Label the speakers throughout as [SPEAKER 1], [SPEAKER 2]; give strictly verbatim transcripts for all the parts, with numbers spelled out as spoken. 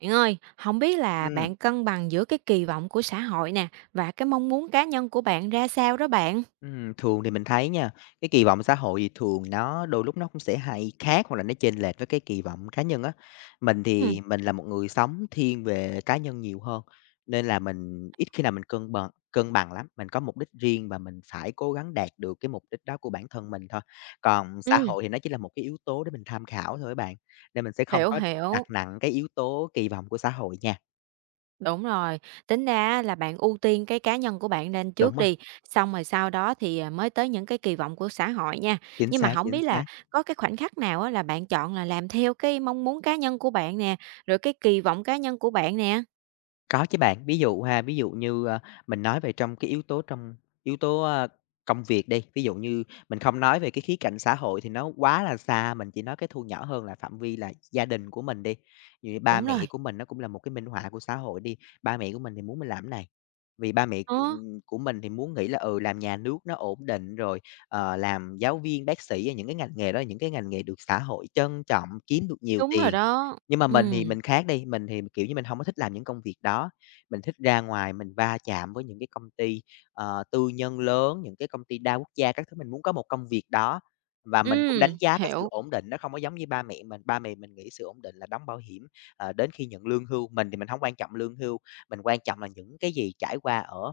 [SPEAKER 1] Bạn ơi, hổng biết là
[SPEAKER 2] Ừm,
[SPEAKER 1] bạn cân bằng giữa cái kỳ vọng của xã hội nè và cái mong muốn cá nhân của bạn ra sao đó bạn?
[SPEAKER 2] ừm, thường thì mình thấy nha, cái kỳ vọng xã hội thì thường nó đôi lúc nó cũng sẽ hay khác hoặc là nó chênh lệch với cái kỳ vọng cá nhân á. Mình
[SPEAKER 1] Ừm,
[SPEAKER 2] thì mình là một người sống thiên về cá nhân nhiều hơn, nên là mình ít khi nào mình cân bằng cân bằng lắm, mình có mục đích riêng và mình phải cố gắng đạt được cái mục đích đó của bản thân mình thôi. Còn xã
[SPEAKER 1] ừm,
[SPEAKER 2] hội thì nó chỉ là một cái yếu tố để mình tham khảo thôi bạn, nên mình sẽ không
[SPEAKER 1] hiểu,
[SPEAKER 2] có
[SPEAKER 1] hiểu,
[SPEAKER 2] đặt nặng cái yếu tố kỳ vọng của xã hội nha.
[SPEAKER 1] đúng rồi. Tính ra là bạn ưu tiên cái cá nhân của bạn lên trước
[SPEAKER 2] Đúng rồi,
[SPEAKER 1] đi, xong rồi sau đó thì, à, mới tới những cái kỳ vọng của xã hội nha.
[SPEAKER 2] chính
[SPEAKER 1] Nhưng mà
[SPEAKER 2] xác,
[SPEAKER 1] không
[SPEAKER 2] chính
[SPEAKER 1] biết là
[SPEAKER 2] xác.
[SPEAKER 1] có cái khoảnh khắc nào á là bạn chọn là làm theo cái mong muốn cá nhân của bạn nè, rồi cái kỳ vọng cá nhân của bạn nè?
[SPEAKER 2] Có chứ bạn, ví dụ ha, ví dụ như, a, mình nói về trong cái yếu tố trong yếu tố, a, công việc đi, ví dụ như mình không nói về cái khía cạnh xã hội thì nó quá là xa, mình chỉ nói cái thu nhỏ hơn là phạm vi là gia đình của mình đi. Ví dụ như ba
[SPEAKER 1] Đúng rồi,
[SPEAKER 2] mẹ của mình nó cũng là một cái minh họa của xã hội đi, ba mẹ của mình thì muốn mình làm cái này, vì ba mẹ,
[SPEAKER 1] ờ,
[SPEAKER 2] ừm, của mình thì muốn nghĩ là, ừ, làm nhà nước nó ổn định rồi, ờ, làm giáo viên, bác sĩ, những cái ngành nghề đó là những cái ngành nghề được xã hội trân trọng, kiếm được nhiều
[SPEAKER 1] đúng rồi
[SPEAKER 2] tiền.
[SPEAKER 1] đó.
[SPEAKER 2] Nhưng mà mình
[SPEAKER 1] Ừm,
[SPEAKER 2] thì mình khác đi, mình thì, kiểu như, mình hông có thích làm những công việc đó, mình thích ra ngoài mình va chạm với những cái công ty, ờ, tư nhân lớn, những cái công ty đa quốc gia các thứ, mình muốn có một công việc đó. Và mình cũng đánh
[SPEAKER 1] ừm,
[SPEAKER 2] giá cái sự
[SPEAKER 1] hiểu,
[SPEAKER 2] ổn định, nó không có giống như ba mẹ mình, ba mẹ mình nghĩ sự ổn định là đóng bảo hiểm, ờ, đến khi nhận lương hưu, mình thì mình hổng quan trọng lương hưu, mình quan trọng là những cái gì trải qua ở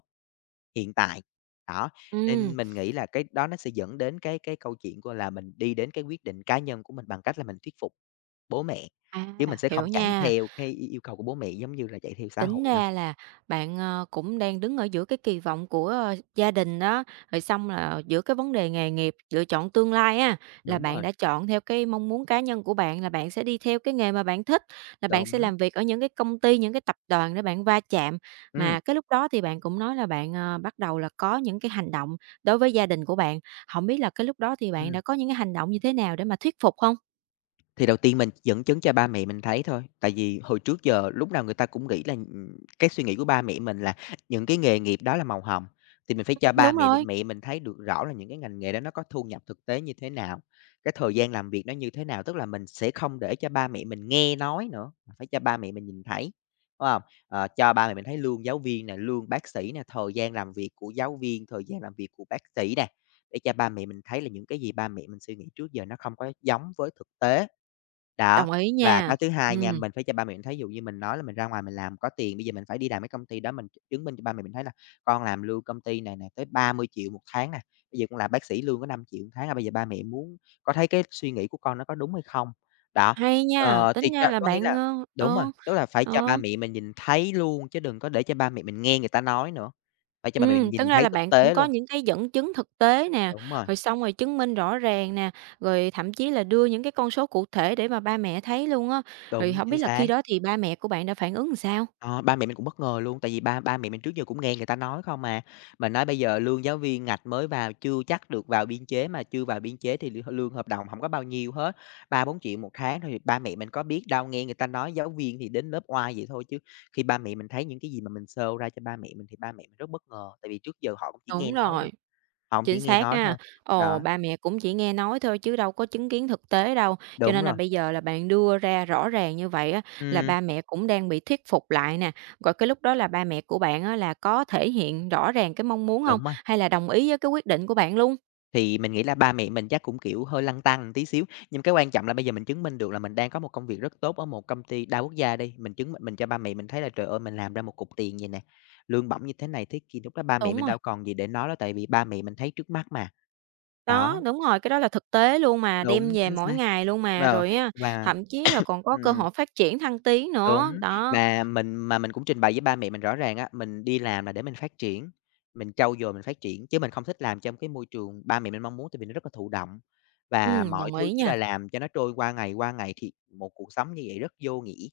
[SPEAKER 2] hiện tại. Đó,
[SPEAKER 1] ừm,
[SPEAKER 2] nên mình nghĩ là cái đó nó sẽ dẫn đến cái cái câu chuyện của là mình đi đến cái quyết định cá nhân của mình bằng cách là mình thuyết phục bố mẹ,
[SPEAKER 1] à,
[SPEAKER 2] chứ mình sẽ không
[SPEAKER 1] hiểu
[SPEAKER 2] chạy
[SPEAKER 1] nha.
[SPEAKER 2] theo cái yêu yêu cầu của bố mẹ giống như là chạy theo xã
[SPEAKER 1] Tính
[SPEAKER 2] hội đâu.
[SPEAKER 1] ra là bạn, ờ, cũng đang đứng ở giữa cái kỳ vọng của, ơ, gia đình đó, rồi xong là giữa cái vấn đề nghề nghiệp, lựa chọn tương lai á, là
[SPEAKER 2] Đúng
[SPEAKER 1] bạn
[SPEAKER 2] rồi,
[SPEAKER 1] đã chọn theo cái mong muốn cá nhân của bạn là bạn sẽ đi theo cái nghề mà bạn thích, là bạn sẽ
[SPEAKER 2] đúng,
[SPEAKER 1] làm việc ở những cái công ty, những cái tập đoàn để bạn va chạm.
[SPEAKER 2] ừm,
[SPEAKER 1] Mà cái lúc đó thì bạn cũng nói là bạn, ờ, bắt đầu là có những cái hành động đối với gia đình của bạn, không biết là cái lúc đó thì bạn đã
[SPEAKER 2] ừm.
[SPEAKER 1] có những cái hành động như thế nào để mà thuyết phục không?
[SPEAKER 2] Thì đầu tiên mình dẫn chứng cho ba mẹ mình thấy thôi, tại vì hồi trước giờ lúc nào người ta cũng nghĩ là, ừm, cái suy nghĩ của ba mẹ mình là những cái nghề nghiệp đó là màu hồng, thì mình phải cho ba
[SPEAKER 1] Đúng
[SPEAKER 2] mẹ
[SPEAKER 1] rồi.
[SPEAKER 2] mẹ mình thấy được rõ là những cái ngành nghề đó nó có thu nhập thực tế như thế nào, cái thời gian làm việc nó như thế nào. Tức là mình sẽ không để cho ba mẹ mình nghe nói nữa, mà phải cho ba mẹ mình nhìn thấy, phải không? Ờ, cho ba mẹ mình thấy lương giáo viên nè, lương bác sĩ nè, thời gian làm việc của giáo viên, thời gian làm việc của bác sĩ nè, để cho ba mẹ mình thấy là những cái gì ba mẹ mình suy nghĩ trước giờ nó không có giống với thực tế. Đó,
[SPEAKER 1] Đồng ý
[SPEAKER 2] và
[SPEAKER 1] nha.
[SPEAKER 2] cái thứ
[SPEAKER 1] Ừ.
[SPEAKER 2] hai nha, mình phải cho ba mẹ mình thấy, ví dụ như mình nói là mình ra ngoài mình làm có tiền, bây giờ mình phải đi làm cái công ty đó, mình chứng minh cho ba mẹ mình thấy là "Con làm lương công ty này nè, tới ba mươi triệu một tháng nè, bây giờ con làm bác sĩ lương có năm triệu một tháng à, bây giờ ba mẹ muốn có thấy cái suy nghĩ của con nó có đúng hay không?" Đó,
[SPEAKER 1] Hay nha,
[SPEAKER 2] ờ, thì
[SPEAKER 1] tính ra
[SPEAKER 2] cho
[SPEAKER 1] là
[SPEAKER 2] có nghĩa
[SPEAKER 1] bạn,
[SPEAKER 2] là
[SPEAKER 1] ơ,
[SPEAKER 2] đúng rồi,
[SPEAKER 1] ờ,
[SPEAKER 2] tức là phải cho
[SPEAKER 1] ờ,
[SPEAKER 2] ba mẹ mình nhìn thấy luôn, chứ đừng có để cho ba mẹ mình nghe người ta nói nữa, phải cho ba mẹ mình
[SPEAKER 1] ừm, tính
[SPEAKER 2] nhìn
[SPEAKER 1] ra
[SPEAKER 2] thấy
[SPEAKER 1] là
[SPEAKER 2] thực
[SPEAKER 1] bạn cũng
[SPEAKER 2] tế
[SPEAKER 1] có
[SPEAKER 2] luôn.
[SPEAKER 1] những cái dẫn chứng thực tế nè,
[SPEAKER 2] Đúng rồi,
[SPEAKER 1] rồi xong rồi chứng minh rõ ràng nè, rồi thậm chí là đưa những cái con số cụ thể để mà ba mẹ thấy luôn á. Rồi
[SPEAKER 2] đúng,
[SPEAKER 1] không biết
[SPEAKER 2] chính
[SPEAKER 1] là
[SPEAKER 2] xác.
[SPEAKER 1] khi đó thì ba mẹ của bạn đã phản ứng làm sao?
[SPEAKER 2] Ờ, ba mẹ mình cũng bất ngờ luôn, tại vì ba ba mẹ mình trước giờ cũng nghe người ta nói không mà. Mà nói bây giờ lương giáo viên ngạch mới vào chưa chắc được vào biên chế, mà chưa vào biên chế thì l lương hợp đồng không có bao nhiêu hết, ba bốn triệu một tháng thôi, thì ba mẹ mình có biết đâu, nghe người ta nói giáo viên thì đến lớp oai vậy thôi, chứ khi ba mẹ mình thấy những cái gì mà mình show ra cho ba mẹ mình thì ba mẹ mình rất bất ngờ, tại vì trước giờ họ cũng chỉ nghe
[SPEAKER 1] Đúng
[SPEAKER 2] nói thôi,
[SPEAKER 1] rồi.
[SPEAKER 2] họ cũng chỉ
[SPEAKER 1] Chính
[SPEAKER 2] nghe
[SPEAKER 1] xác
[SPEAKER 2] nói
[SPEAKER 1] ha.
[SPEAKER 2] thôi. Đó,
[SPEAKER 1] Ồ, ba mẹ cũng chỉ nghe nói thôi chứ đâu có chứng kiến thực tế đâu. Cho
[SPEAKER 2] đúng
[SPEAKER 1] nên là
[SPEAKER 2] rồi,
[SPEAKER 1] bây giờ là bạn đưa ra rõ ràng như vậy á, là
[SPEAKER 2] ừm,
[SPEAKER 1] ba mẹ cũng đang bị thuyết phục lại nè. Rồi cái lúc đó là ba mẹ của bạn á, là có thể hiện rõ ràng cái mong muốn không,
[SPEAKER 2] đúng rồi.
[SPEAKER 1] hay là đồng ý với cái quyết định của bạn luôn?
[SPEAKER 2] Thì mình nghĩ là ba mẹ mình chắc cũng, kiểu, hơi lăn tăn tí xíu, nhưng cái quan trọng là bây giờ mình chứng minh được là mình đang có một công việc rất tốt ở một công ty đa quốc gia đi, mình chứng minh mình cho ba mẹ mình thấy là "Trời ơi, mình làm ra một cục tiền vầy nè, lương bổng như thế này thế kia." Lúc đó ba mẹ
[SPEAKER 1] Đúng
[SPEAKER 2] mình
[SPEAKER 1] rồi.
[SPEAKER 2] đâu còn gì để nói nữa, tại vì ba mẹ mình thấy trước mắt mà.
[SPEAKER 1] Đó,
[SPEAKER 2] Đó,
[SPEAKER 1] đúng rồi, cái đó là thực tế luôn mà, đem
[SPEAKER 2] đúng,
[SPEAKER 1] về
[SPEAKER 2] chính
[SPEAKER 1] mỗi
[SPEAKER 2] xác.
[SPEAKER 1] ngày luôn mà,
[SPEAKER 2] Ờ,
[SPEAKER 1] rồi á,
[SPEAKER 2] và
[SPEAKER 1] thậm chí là còn có cơ
[SPEAKER 2] ừm.
[SPEAKER 1] hội phát triển thăng tiến nữa.
[SPEAKER 2] Đúng,
[SPEAKER 1] Đó,
[SPEAKER 2] mà mình mà mình cũng trình bày với ba mẹ mình rõ ràng á, mình đi làm là để mình phát triển, mình trau dồi mình phát triển, chứ mình không thích làm trong cái môi trường ba mẹ mình mong muốn, tại vì nó rất là thụ động và
[SPEAKER 1] ừm,
[SPEAKER 2] mọi
[SPEAKER 1] đồng
[SPEAKER 2] thứ
[SPEAKER 1] ý
[SPEAKER 2] chỉ
[SPEAKER 1] nha.
[SPEAKER 2] là làm cho nó trôi qua ngày qua ngày, thì một cuộc sống như vậy rất vô nghĩa.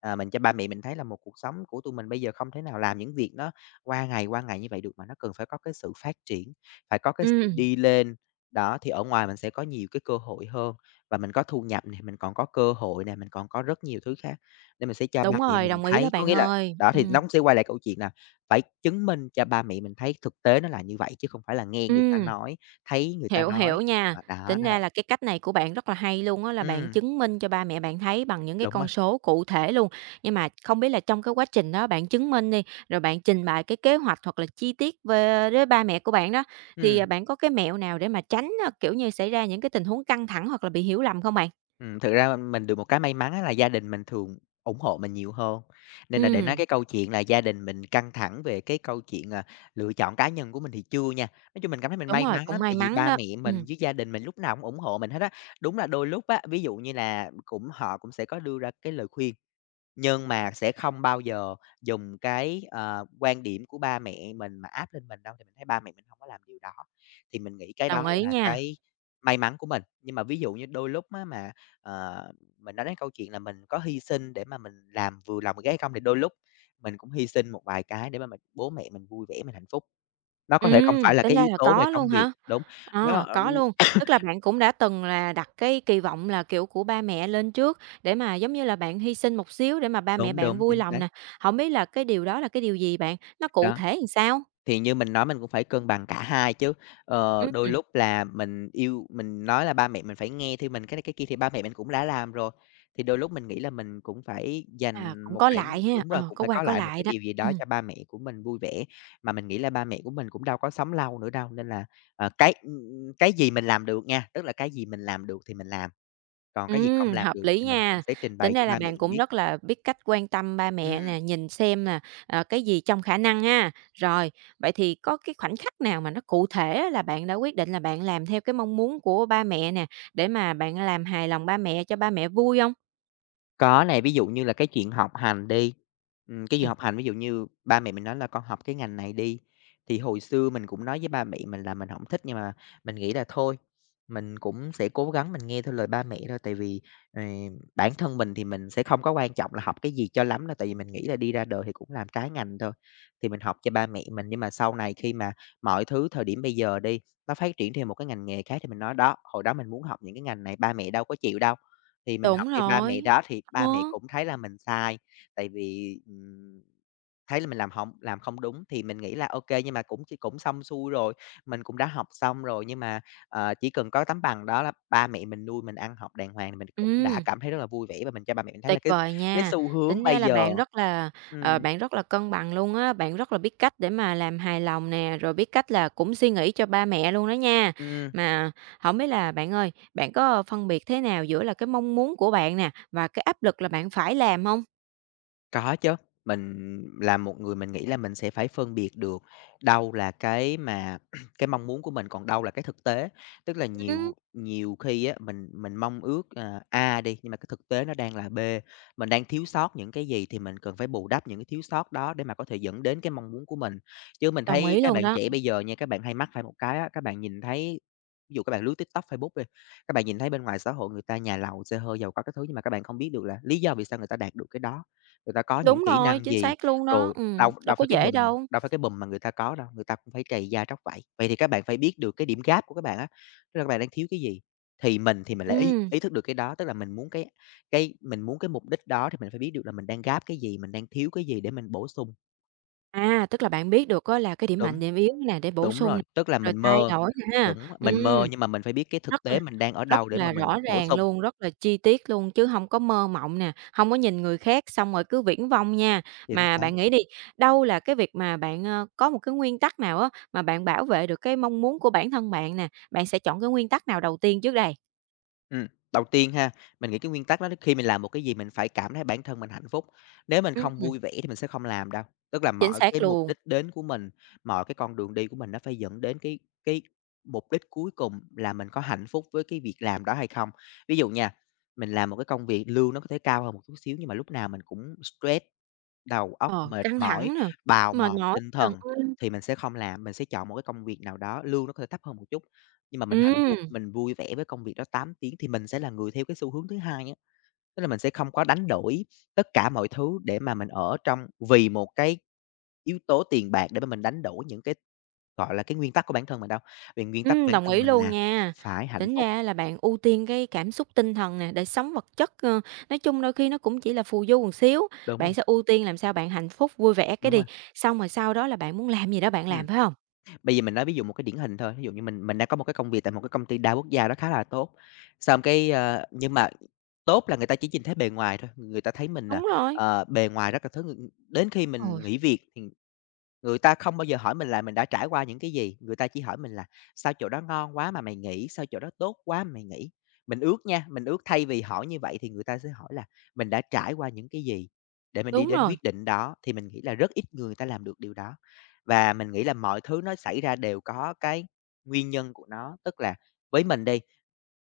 [SPEAKER 2] À, mình cho ba mẹ mình thấy là một cuộc sống của tụi mình bây giờ không thể nào làm những việc nó qua ngày, qua ngày như vậy được, mà nó cần phải có cái sự phát triển, phải có cái sự
[SPEAKER 1] Ừm,
[SPEAKER 2] đi lên. Đó, thì ở ngoài mình sẽ có nhiều cái cơ hội hơn và mình có thu nhập này mình còn có cơ hội này mình còn có rất nhiều thứ khác, nên mình sẽ cho ba
[SPEAKER 1] đúng
[SPEAKER 2] mẹ
[SPEAKER 1] rồi,
[SPEAKER 2] mình
[SPEAKER 1] đồng ý đó
[SPEAKER 2] thấy. Có
[SPEAKER 1] bạn
[SPEAKER 2] nghĩa là
[SPEAKER 1] ơi.
[SPEAKER 2] đó, thì
[SPEAKER 1] Ừm,
[SPEAKER 2] nó cũng sẽ quay lại câu chuyện là phải chứng minh cho ba mẹ mình thấy thực tế nó là như vậy, chứ không phải là nghe người ta
[SPEAKER 1] ừm.
[SPEAKER 2] nói, thấy người ta
[SPEAKER 1] Hiểu, hiểu
[SPEAKER 2] nói.
[SPEAKER 1] nha.
[SPEAKER 2] Ờ, đó,
[SPEAKER 1] Tính
[SPEAKER 2] nó là
[SPEAKER 1] ra là
[SPEAKER 2] vậy.
[SPEAKER 1] cái cách này của bạn rất là hay luôn á, là bạn
[SPEAKER 2] Ừm,
[SPEAKER 1] chứng minh cho ba mẹ bạn thấy bằng những cái
[SPEAKER 2] đúng
[SPEAKER 1] con
[SPEAKER 2] rồi,
[SPEAKER 1] số cụ thể luôn. Nhưng mà không biết là trong cái quá trình đó bạn chứng minh đi, rồi bạn trình bày cái kế hoạch hoặc là chi tiết về với ba mẹ của bạn đó, thì, à,
[SPEAKER 2] ừm.
[SPEAKER 1] bạn có cái mẹo nào để mà tránh, a, kiểu như, xảy ra những cái tình huống căng thẳng hoặc là bị hiểu lầm không bạn?
[SPEAKER 2] Ừm, thực ra mình được một cái may mắn á là gia đình mình thường ủng hộ mình nhiều hơn, nên là để nói
[SPEAKER 1] Ừ,
[SPEAKER 2] cái câu chuyện là gia đình mình căng thẳng về cái câu chuyện, à, lựa chọn cá nhân của mình thì chưa nha. Nói chung mình cảm thấy mình
[SPEAKER 1] đúng
[SPEAKER 2] may
[SPEAKER 1] rồi,
[SPEAKER 2] mắn
[SPEAKER 1] cũng
[SPEAKER 2] lắm,
[SPEAKER 1] may
[SPEAKER 2] tại vì
[SPEAKER 1] mắn
[SPEAKER 2] ba
[SPEAKER 1] đó.
[SPEAKER 2] mẹ mình
[SPEAKER 1] Ừm,
[SPEAKER 2] với gia đình mình lúc nào cũng ủng hộ mình hết á. Đúng là đôi lúc á, ví dụ như là cũng họ cũng sẽ có đưa ra cái lời khuyên, nhưng mà sẽ không bao giờ dùng cái, ờ, quan điểm của ba mẹ mình mà áp lên mình đâu, thì mình thấy ba mẹ mình không có làm điều đó. Thì mình nghĩ cái
[SPEAKER 1] đồng
[SPEAKER 2] đó
[SPEAKER 1] ý
[SPEAKER 2] là
[SPEAKER 1] nha.
[SPEAKER 2] cái may mắn của mình. Nhưng mà ví dụ như đôi lúc á mà, ờ, mình nói đến câu chuyện là mình có hy sinh để mà mình làm vừa lòng người khác hay không, thì đôi lúc mình cũng hy sinh một vài cái để mà mình bố mẹ mình vui vẻ, mình hạnh phúc. Nó
[SPEAKER 1] Ừ,
[SPEAKER 2] có thể không phải là
[SPEAKER 1] tính
[SPEAKER 2] cái
[SPEAKER 1] ra
[SPEAKER 2] yếu
[SPEAKER 1] là
[SPEAKER 2] tố về
[SPEAKER 1] có luôn
[SPEAKER 2] công việc
[SPEAKER 1] hả?
[SPEAKER 2] đúng,
[SPEAKER 1] À,
[SPEAKER 2] nó,
[SPEAKER 1] có luôn. Tức là bạn cũng đã từng là đặt cái kỳ vọng là, kiểu, của ba mẹ lên trước để mà, giống như là, bạn hy sinh một xíu để mà ba mẹ
[SPEAKER 2] đúng,
[SPEAKER 1] bạn
[SPEAKER 2] đúng,
[SPEAKER 1] vui
[SPEAKER 2] chính
[SPEAKER 1] lòng
[SPEAKER 2] xác.
[SPEAKER 1] nè. Không biết là cái điều đó là cái điều gì bạn? Nó cụ
[SPEAKER 2] Đó.
[SPEAKER 1] thể làm sao?
[SPEAKER 2] Thì như mình nói mình cũng phải cân bằng cả hai chứ, ờ,
[SPEAKER 1] Ừm,
[SPEAKER 2] đôi lúc là mình yêu mình nói là ba mẹ mình phải nghe theo mình cái này cái kia thì ba mẹ mình cũng đã làm rồi, thì đôi lúc mình nghĩ là mình cũng phải
[SPEAKER 1] à,
[SPEAKER 2] dành
[SPEAKER 1] cũng
[SPEAKER 2] một
[SPEAKER 1] có
[SPEAKER 2] khoảng
[SPEAKER 1] lại ha,
[SPEAKER 2] đúng rồi,
[SPEAKER 1] ờ,
[SPEAKER 2] cũng
[SPEAKER 1] có
[SPEAKER 2] phải
[SPEAKER 1] qua
[SPEAKER 2] có
[SPEAKER 1] có
[SPEAKER 2] lại một
[SPEAKER 1] lại
[SPEAKER 2] cái
[SPEAKER 1] đó.
[SPEAKER 2] điều gì đó
[SPEAKER 1] Ừm.
[SPEAKER 2] cho ba mẹ của mình vui vẻ. Mà mình nghĩ là ba mẹ của mình cũng đâu có sống lâu nữa đâu, nên là, ờ, cái, cái gì mình làm được nha, tức là cái gì mình làm được thì mình làm, còn cái gì không
[SPEAKER 1] Ừm,
[SPEAKER 2] làm
[SPEAKER 1] hợp
[SPEAKER 2] được
[SPEAKER 1] lý
[SPEAKER 2] thì mình cũng
[SPEAKER 1] nha.
[SPEAKER 2] sẽ trình bày
[SPEAKER 1] Tính
[SPEAKER 2] cho
[SPEAKER 1] ra là
[SPEAKER 2] ba mẹ
[SPEAKER 1] bạn
[SPEAKER 2] mình
[SPEAKER 1] cũng
[SPEAKER 2] biết.
[SPEAKER 1] rất là biết cách quan tâm ba mẹ
[SPEAKER 2] Ừm.
[SPEAKER 1] nè, nhìn xem là, ờ, cái gì trong khả năng ha. Rồi, vậy thì có cái khoảnh khắc nào mà nó cụ thể á là bạn đã quyết định là bạn làm theo cái mong muốn của ba mẹ nè, để mà bạn làm hài lòng ba mẹ, cho ba mẹ vui không?
[SPEAKER 2] Có này, ví dụ như là cái chuyện học hành đi, ừm, cái việc
[SPEAKER 1] Ừm.
[SPEAKER 2] học hành ví dụ như ba mẹ mình nói là "Con học cái ngành này đi." Thì hồi xưa mình cũng nói với ba mẹ mình là mình hổng thích, nhưng mà mình nghĩ là thôi, mình cũng sẽ cố gắng mình nghe theo lời ba mẹ thôi, tại vì, ờ, bản thân mình thì mình sẽ không có quan trọng là học cái gì cho lắm đâu, tại vì mình nghĩ là đi ra đời thì cũng làm trái ngành thôi, thì mình học cho ba mẹ mình. Nhưng mà sau này khi mà mọi thứ thời điểm bây giờ đi, nó phát triển thêm một cái ngành nghề khác thì mình nói: "Đó, hồi đó mình muốn học những cái ngành này ba mẹ đâu có chịu đâu." Thì mình học
[SPEAKER 1] Đúng
[SPEAKER 2] theo ba mẹ
[SPEAKER 1] rồi.
[SPEAKER 2] đó thì
[SPEAKER 1] Ờ.
[SPEAKER 2] ba mẹ cũng thấy là mình sai, tại vì, ừm, thấy là mình làm hông làm không đúng thì mình nghĩ là ô kê, nhưng mà cũng ch cũng xong xuôi rồi, mình cũng đã học xong rồi, nhưng mà, ờ, chỉ cần có tấm bằng đó là ba mẹ mình nuôi mình ăn học đàng hoàng thì mình cũng đã
[SPEAKER 1] Ừm.
[SPEAKER 2] cảm thấy rất là vui vẻ và mình cho ba mẹ mình thấy là
[SPEAKER 1] Tuyệt
[SPEAKER 2] cái
[SPEAKER 1] vời
[SPEAKER 2] cái
[SPEAKER 1] nha.
[SPEAKER 2] xu hướng
[SPEAKER 1] Tính ra
[SPEAKER 2] bây
[SPEAKER 1] là
[SPEAKER 2] giờ
[SPEAKER 1] bạn rất là, ờ,
[SPEAKER 2] ừm,
[SPEAKER 1] bạn rất là cân bằng luôn á, bạn rất là biết cách để mà làm hài lòng nè, rồi biết cách là cũng suy nghĩ cho ba mẹ luôn đó nha.
[SPEAKER 2] ừm.
[SPEAKER 1] Mà không biết là bạn ơi, bạn có phân biệt thế nào giữa là cái mong muốn của bạn nè, và cái áp lực là bạn phải làm không?
[SPEAKER 2] Có chứ, mình là một người mình nghĩ là mình sẽ phải phân biệt được đâu là cái mà cái mong muốn của mình, còn đâu là cái thực tế. Tức là
[SPEAKER 1] Ừm,
[SPEAKER 2] nhiều nhiều khi á, mình mình mong ước, à, A đi, nhưng mà cái thực tế nó đang là B, mình đang thiếu sót những cái gì thì mình cần phải bù đắp những cái thiếu sót đó để mà có thể dẫn đến cái mong muốn của mình. Chứ mình
[SPEAKER 1] đồng
[SPEAKER 2] thấy
[SPEAKER 1] ý
[SPEAKER 2] các
[SPEAKER 1] luôn
[SPEAKER 2] bạn
[SPEAKER 1] đó.
[SPEAKER 2] trẻ bây giờ nha, các bạn hay mắc phải một cái á, các bạn nhìn thấy ví dụ các bạn lướt TikTok, Facebook đi, các bạn nhìn thấy bên ngoài xã hội người ta nhà lầu, xe hơi, giàu có các thứ nhưng mà các bạn không biết được là lý do vì sao người ta đạt được cái đó người ta có những
[SPEAKER 1] Đúng
[SPEAKER 2] kỹ
[SPEAKER 1] rồi,
[SPEAKER 2] năng
[SPEAKER 1] chính
[SPEAKER 2] gì,
[SPEAKER 1] xác luôn đó.
[SPEAKER 2] rồi
[SPEAKER 1] Ừm,
[SPEAKER 2] đâu
[SPEAKER 1] đâu
[SPEAKER 2] đâu
[SPEAKER 1] có
[SPEAKER 2] phải cái
[SPEAKER 1] dễ
[SPEAKER 2] bùm
[SPEAKER 1] đâu.
[SPEAKER 2] đâu phải cái bùm mà người ta có đâu, người ta cũng phải trầy da tróc vảy. Vậy thì các bạn phải biết được cái điểm gap của các bạn á, tức là các bạn đang thiếu cái gì? Thì mình thì mình lại ý
[SPEAKER 1] Ừm,
[SPEAKER 2] ý thức được cái đó, tức là mình muốn cái cái mình muốn cái mục đích đó thì mình phải biết được là mình đang gap cái gì, mình đang thiếu cái gì để mình bổ sung.
[SPEAKER 1] à, tức là bạn biết được á là cái điểm
[SPEAKER 2] Đúng,
[SPEAKER 1] mạnh, điểm yếu nè để bổ
[SPEAKER 2] đúng
[SPEAKER 1] sung nè,
[SPEAKER 2] rồi, tức là
[SPEAKER 1] rồi
[SPEAKER 2] mình
[SPEAKER 1] thay
[SPEAKER 2] mơ
[SPEAKER 1] đổi nè ha.
[SPEAKER 2] đúng, mình
[SPEAKER 1] Ừm.
[SPEAKER 2] mơ nhưng mà mình phải biết cái
[SPEAKER 1] Rất
[SPEAKER 2] thực
[SPEAKER 1] là
[SPEAKER 2] tế mình đang ở
[SPEAKER 1] rất
[SPEAKER 2] đâu để mà
[SPEAKER 1] là
[SPEAKER 2] mình
[SPEAKER 1] rõ
[SPEAKER 2] bổ
[SPEAKER 1] ràng
[SPEAKER 2] sung,
[SPEAKER 1] luôn, rất là chi tiết luôn chứ hông có mơ mộng nè, hông có nhìn người khác xong rồi cứ viển vông nha.
[SPEAKER 2] chính
[SPEAKER 1] Mà
[SPEAKER 2] xác.
[SPEAKER 1] bạn nghĩ đi, đâu là cái việc mà bạn, ờ, có một cái nguyên tắc nào á, mà bạn bảo vệ được cái mong muốn của bản thân bạn nè, bạn sẽ chọn cái nguyên tắc nào đầu tiên trước đây?
[SPEAKER 2] Ừm, đầu tiên ha, mình nghĩ cái nguyên tắc đó khi mình làm một cái gì mình phải cảm thấy bản thân mình hạnh phúc, nếu mình không
[SPEAKER 1] Ừm,
[SPEAKER 2] vui vẻ thì mình sẽ không làm đâu. Tức là
[SPEAKER 1] chính
[SPEAKER 2] mọi
[SPEAKER 1] xác
[SPEAKER 2] cái mục
[SPEAKER 1] luôn.
[SPEAKER 2] đích đến của mình, mọi cái con đường đi của mình nó phải dẫn đến cái cái mục đích cuối cùng là mình có hạnh phúc với cái việc làm đó hay không. Ví dụ nha, mình làm một cái công việc lương nó có thể cao hơn một chút xíu nhưng mà lúc nào mình cũng stress, đầu óc
[SPEAKER 1] Ờ,
[SPEAKER 2] mệt
[SPEAKER 1] căng
[SPEAKER 2] mỏi,
[SPEAKER 1] thẳng nè,
[SPEAKER 2] bào
[SPEAKER 1] mệt
[SPEAKER 2] mòn
[SPEAKER 1] mỏi
[SPEAKER 2] tinh
[SPEAKER 1] nè,
[SPEAKER 2] thần thì mình sẽ không làm, mình sẽ chọn một cái công việc nào đó, lương nó có thể thấp hơn một chút, nhưng mà mình
[SPEAKER 1] ừm,
[SPEAKER 2] hạnh
[SPEAKER 1] ừm.
[SPEAKER 2] phúc, mình vui vẻ với công việc đó tám tiếng thì mình sẽ là người theo cái xu hướng thứ hai á. Tức là mình sẽ không có đánh đổi tất cả mọi thứ để mà mình ở trong vì một cái yếu tố tiền bạc để mà mình đánh đổi những cái, gọi là, cái nguyên tắc của bản thân mình đâu, vì nguyên tắc của
[SPEAKER 1] Ừm,
[SPEAKER 2] bản
[SPEAKER 1] đồng
[SPEAKER 2] thân
[SPEAKER 1] ý
[SPEAKER 2] mình
[SPEAKER 1] luôn
[SPEAKER 2] là
[SPEAKER 1] nha.
[SPEAKER 2] phải hạnh
[SPEAKER 1] Tính
[SPEAKER 2] phúc.
[SPEAKER 1] ra là bạn ưu tiên cái cảm xúc tinh thần nè, đời sống vật chất, ơ, nói chung đôi khi nó cũng chỉ là phù du một xíu,
[SPEAKER 2] Đúng
[SPEAKER 1] bạn
[SPEAKER 2] không?
[SPEAKER 1] sẽ ưu tiên làm sao bạn hạnh phúc, vui vẻ cái
[SPEAKER 2] Đúng
[SPEAKER 1] đi,
[SPEAKER 2] rồi,
[SPEAKER 1] xong rồi sau đó là bạn muốn làm gì đó bạn làm,
[SPEAKER 2] ừm.
[SPEAKER 1] phải không?
[SPEAKER 2] Bây giờ mình nói ví dụ một cái điển hình thôi, ví dụ như mình mình đang có một cái công việc tại một cái công ty đa quốc gia nó khá là tốt, xong cái, ờ nhưng mà tốt là người ta chỉ nhìn thấy bề ngoài thôi, người ta thấy mình, à,
[SPEAKER 1] Đúng rồi.
[SPEAKER 2] ờ, bề ngoài rất là thứ đến khi
[SPEAKER 1] Ôi.
[SPEAKER 2] mình nghỉ việc thì người ta không bao giờ hỏi mình là mình đã trải qua những cái gì, người ta chỉ hỏi mình là "Sao chỗ đó ngon quá mà mày nghỉ? Sao chỗ đó tốt quá mà mày nghỉ?" Mình ước nha, mình ước thay vì hỏi như vậy thì người ta sẽ hỏi là mình đã trải qua những cái gì để mình đi
[SPEAKER 1] Đúng
[SPEAKER 2] đến
[SPEAKER 1] rồi,
[SPEAKER 2] quyết định đó, thì mình nghĩ là rất ít người ta làm được điều đó. Và mình nghĩ là mọi thứ nó xảy ra đều có cái nguyên nhân của nó, tức là với mình đi,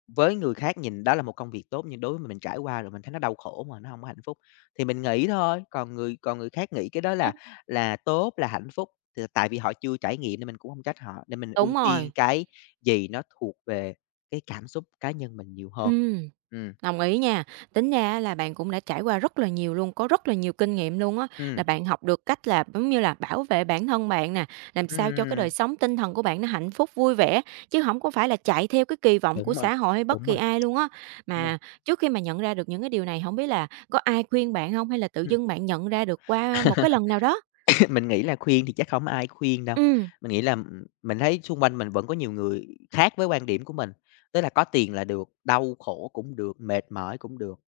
[SPEAKER 2] với người khác nhìn đó là một công việc tốt nhưng đối với mình mình trải qua rồi mình thấy nó đau khổ mà nó không có hạnh phúc, thì mình nghỉ thôi, còn người còn người khác nghĩ cái đó là
[SPEAKER 1] ừm,
[SPEAKER 2] là tốt, là hạnh phúc, thì tại vì họ chưa trải nghiệm nên mình cũng không trách họ, nên mình ưu
[SPEAKER 1] đúng
[SPEAKER 2] tiên
[SPEAKER 1] rồi,
[SPEAKER 2] cái gì nó thuộc về cái cảm xúc cá nhân mình nhiều hơn.
[SPEAKER 1] ừ.
[SPEAKER 2] Ừm,
[SPEAKER 1] Đồng ý nha. Tính ra á là bạn cũng đã trải qua rất là nhiều luôn, có rất là nhiều kinh nghiệm luôn á, là
[SPEAKER 2] ừm,
[SPEAKER 1] bạn học được cách là, giống như là, bảo vệ bản thân bạn nè, làm sao cho cái đời
[SPEAKER 2] ừm,
[SPEAKER 1] sống tinh thần của bạn nó hạnh phúc, vui vẻ, chứ không có phải là chạy theo cái kỳ vọng của
[SPEAKER 2] đúng rồi,
[SPEAKER 1] xã hội hay bất
[SPEAKER 2] đúng
[SPEAKER 1] kỳ
[SPEAKER 2] rồi,
[SPEAKER 1] ai luôn á.
[SPEAKER 2] đúng rồi,
[SPEAKER 1] Mà trước khi mà nhận ra được những cái điều này, không biết là có ai khuyên bạn không, hay là tự dưng bạn nhận ra được qua một
[SPEAKER 2] ừm.
[SPEAKER 1] cái lần nào đó?
[SPEAKER 2] Mình nghĩ là khuyên thì chắc không ai khuyên đâu.
[SPEAKER 1] Ừm,
[SPEAKER 2] Mình nghĩ là, ừm, mình thấy xung quanh mình vẫn có nhiều người khác với quan điểm của mình, tức là có tiền là được, đau khổ cũng được, mệt mỏi cũng được.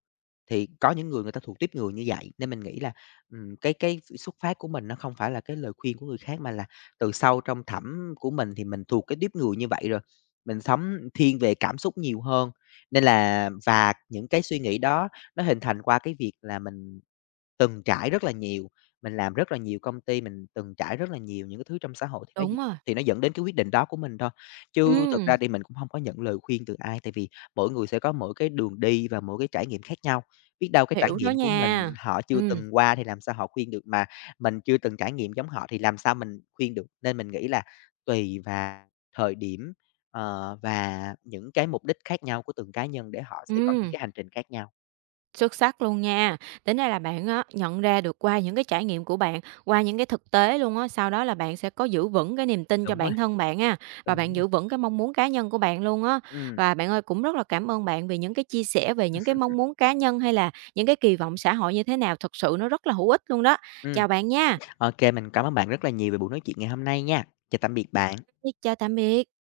[SPEAKER 2] Thì có những người người ta thuộc tiếp người như vậy, nên mình nghĩ là, ừm, cái cái s xuất phát của mình nó không phải là cái lời khuyên của người khác, mà là từ sâu trong thẳm của mình thì mình thuộc cái tiếp người như vậy rồi. Mình sống thiên về cảm xúc nhiều hơn, nên là và những cái suy nghĩ đó nó hình thành qua cái việc là mình từng trải rất là nhiều, mình làm rất là nhiều công ty, mình từng trải rất là nhiều những cái thứ trong xã hội thì nó d
[SPEAKER 1] đúng rồi.
[SPEAKER 2] thì nó dẫn đến cái quyết định đó của mình thôi. Chứ thực
[SPEAKER 1] Ừm,
[SPEAKER 2] ra thì mình cũng không có nhận lời khuyên từ ai, tại vì mỗi người sẽ có mỗi cái đường đi và mỗi cái trải nghiệm khác nhau. Biết đâu cái trải
[SPEAKER 1] hiểu đó
[SPEAKER 2] nghiệm của mình
[SPEAKER 1] nha.
[SPEAKER 2] họ chưa
[SPEAKER 1] Ừ.
[SPEAKER 2] từng qua thì làm sao họ khuyên được, mà mình chưa từng trải nghiệm giống họ thì làm sao mình khuyên được. Nên mình nghĩ là tùy vào thời điểm, ờ, và những cái mục đích khác nhau của từng cá nhân để họ sẽ có những
[SPEAKER 1] Ừ.
[SPEAKER 2] cái hành trình khác nhau.
[SPEAKER 1] Xuất sắc luôn nha. Tính ra là bạn á, nhận ra được qua những cái trải nghiệm của bạn, qua những cái thực tế luôn á, sau đó là bạn sẽ có giữ vững cái niềm tin cho
[SPEAKER 2] Đúng rồi,
[SPEAKER 1] bản thân bạn ha, và
[SPEAKER 2] đúng
[SPEAKER 1] bạn
[SPEAKER 2] rồi.
[SPEAKER 1] giữ vững cái mong muốn cá nhân của bạn luôn á.
[SPEAKER 2] Ừ,
[SPEAKER 1] Và bạn ơi, cũng rất là cảm ơn bạn vì những cái chia sẻ về những cái mong muốn cá nhân hay là những cái kỳ vọng xã hội như thế nào, thật sự nó rất là hữu ích luôn đó.
[SPEAKER 2] ừ.
[SPEAKER 1] Chào bạn nha.
[SPEAKER 2] ô kê, mình cảm ơn bạn rất là nhiều về buổi nói chuyện ngày hôm nay nha. Chào tạm biệt bạn.
[SPEAKER 1] Chào tạm biệt.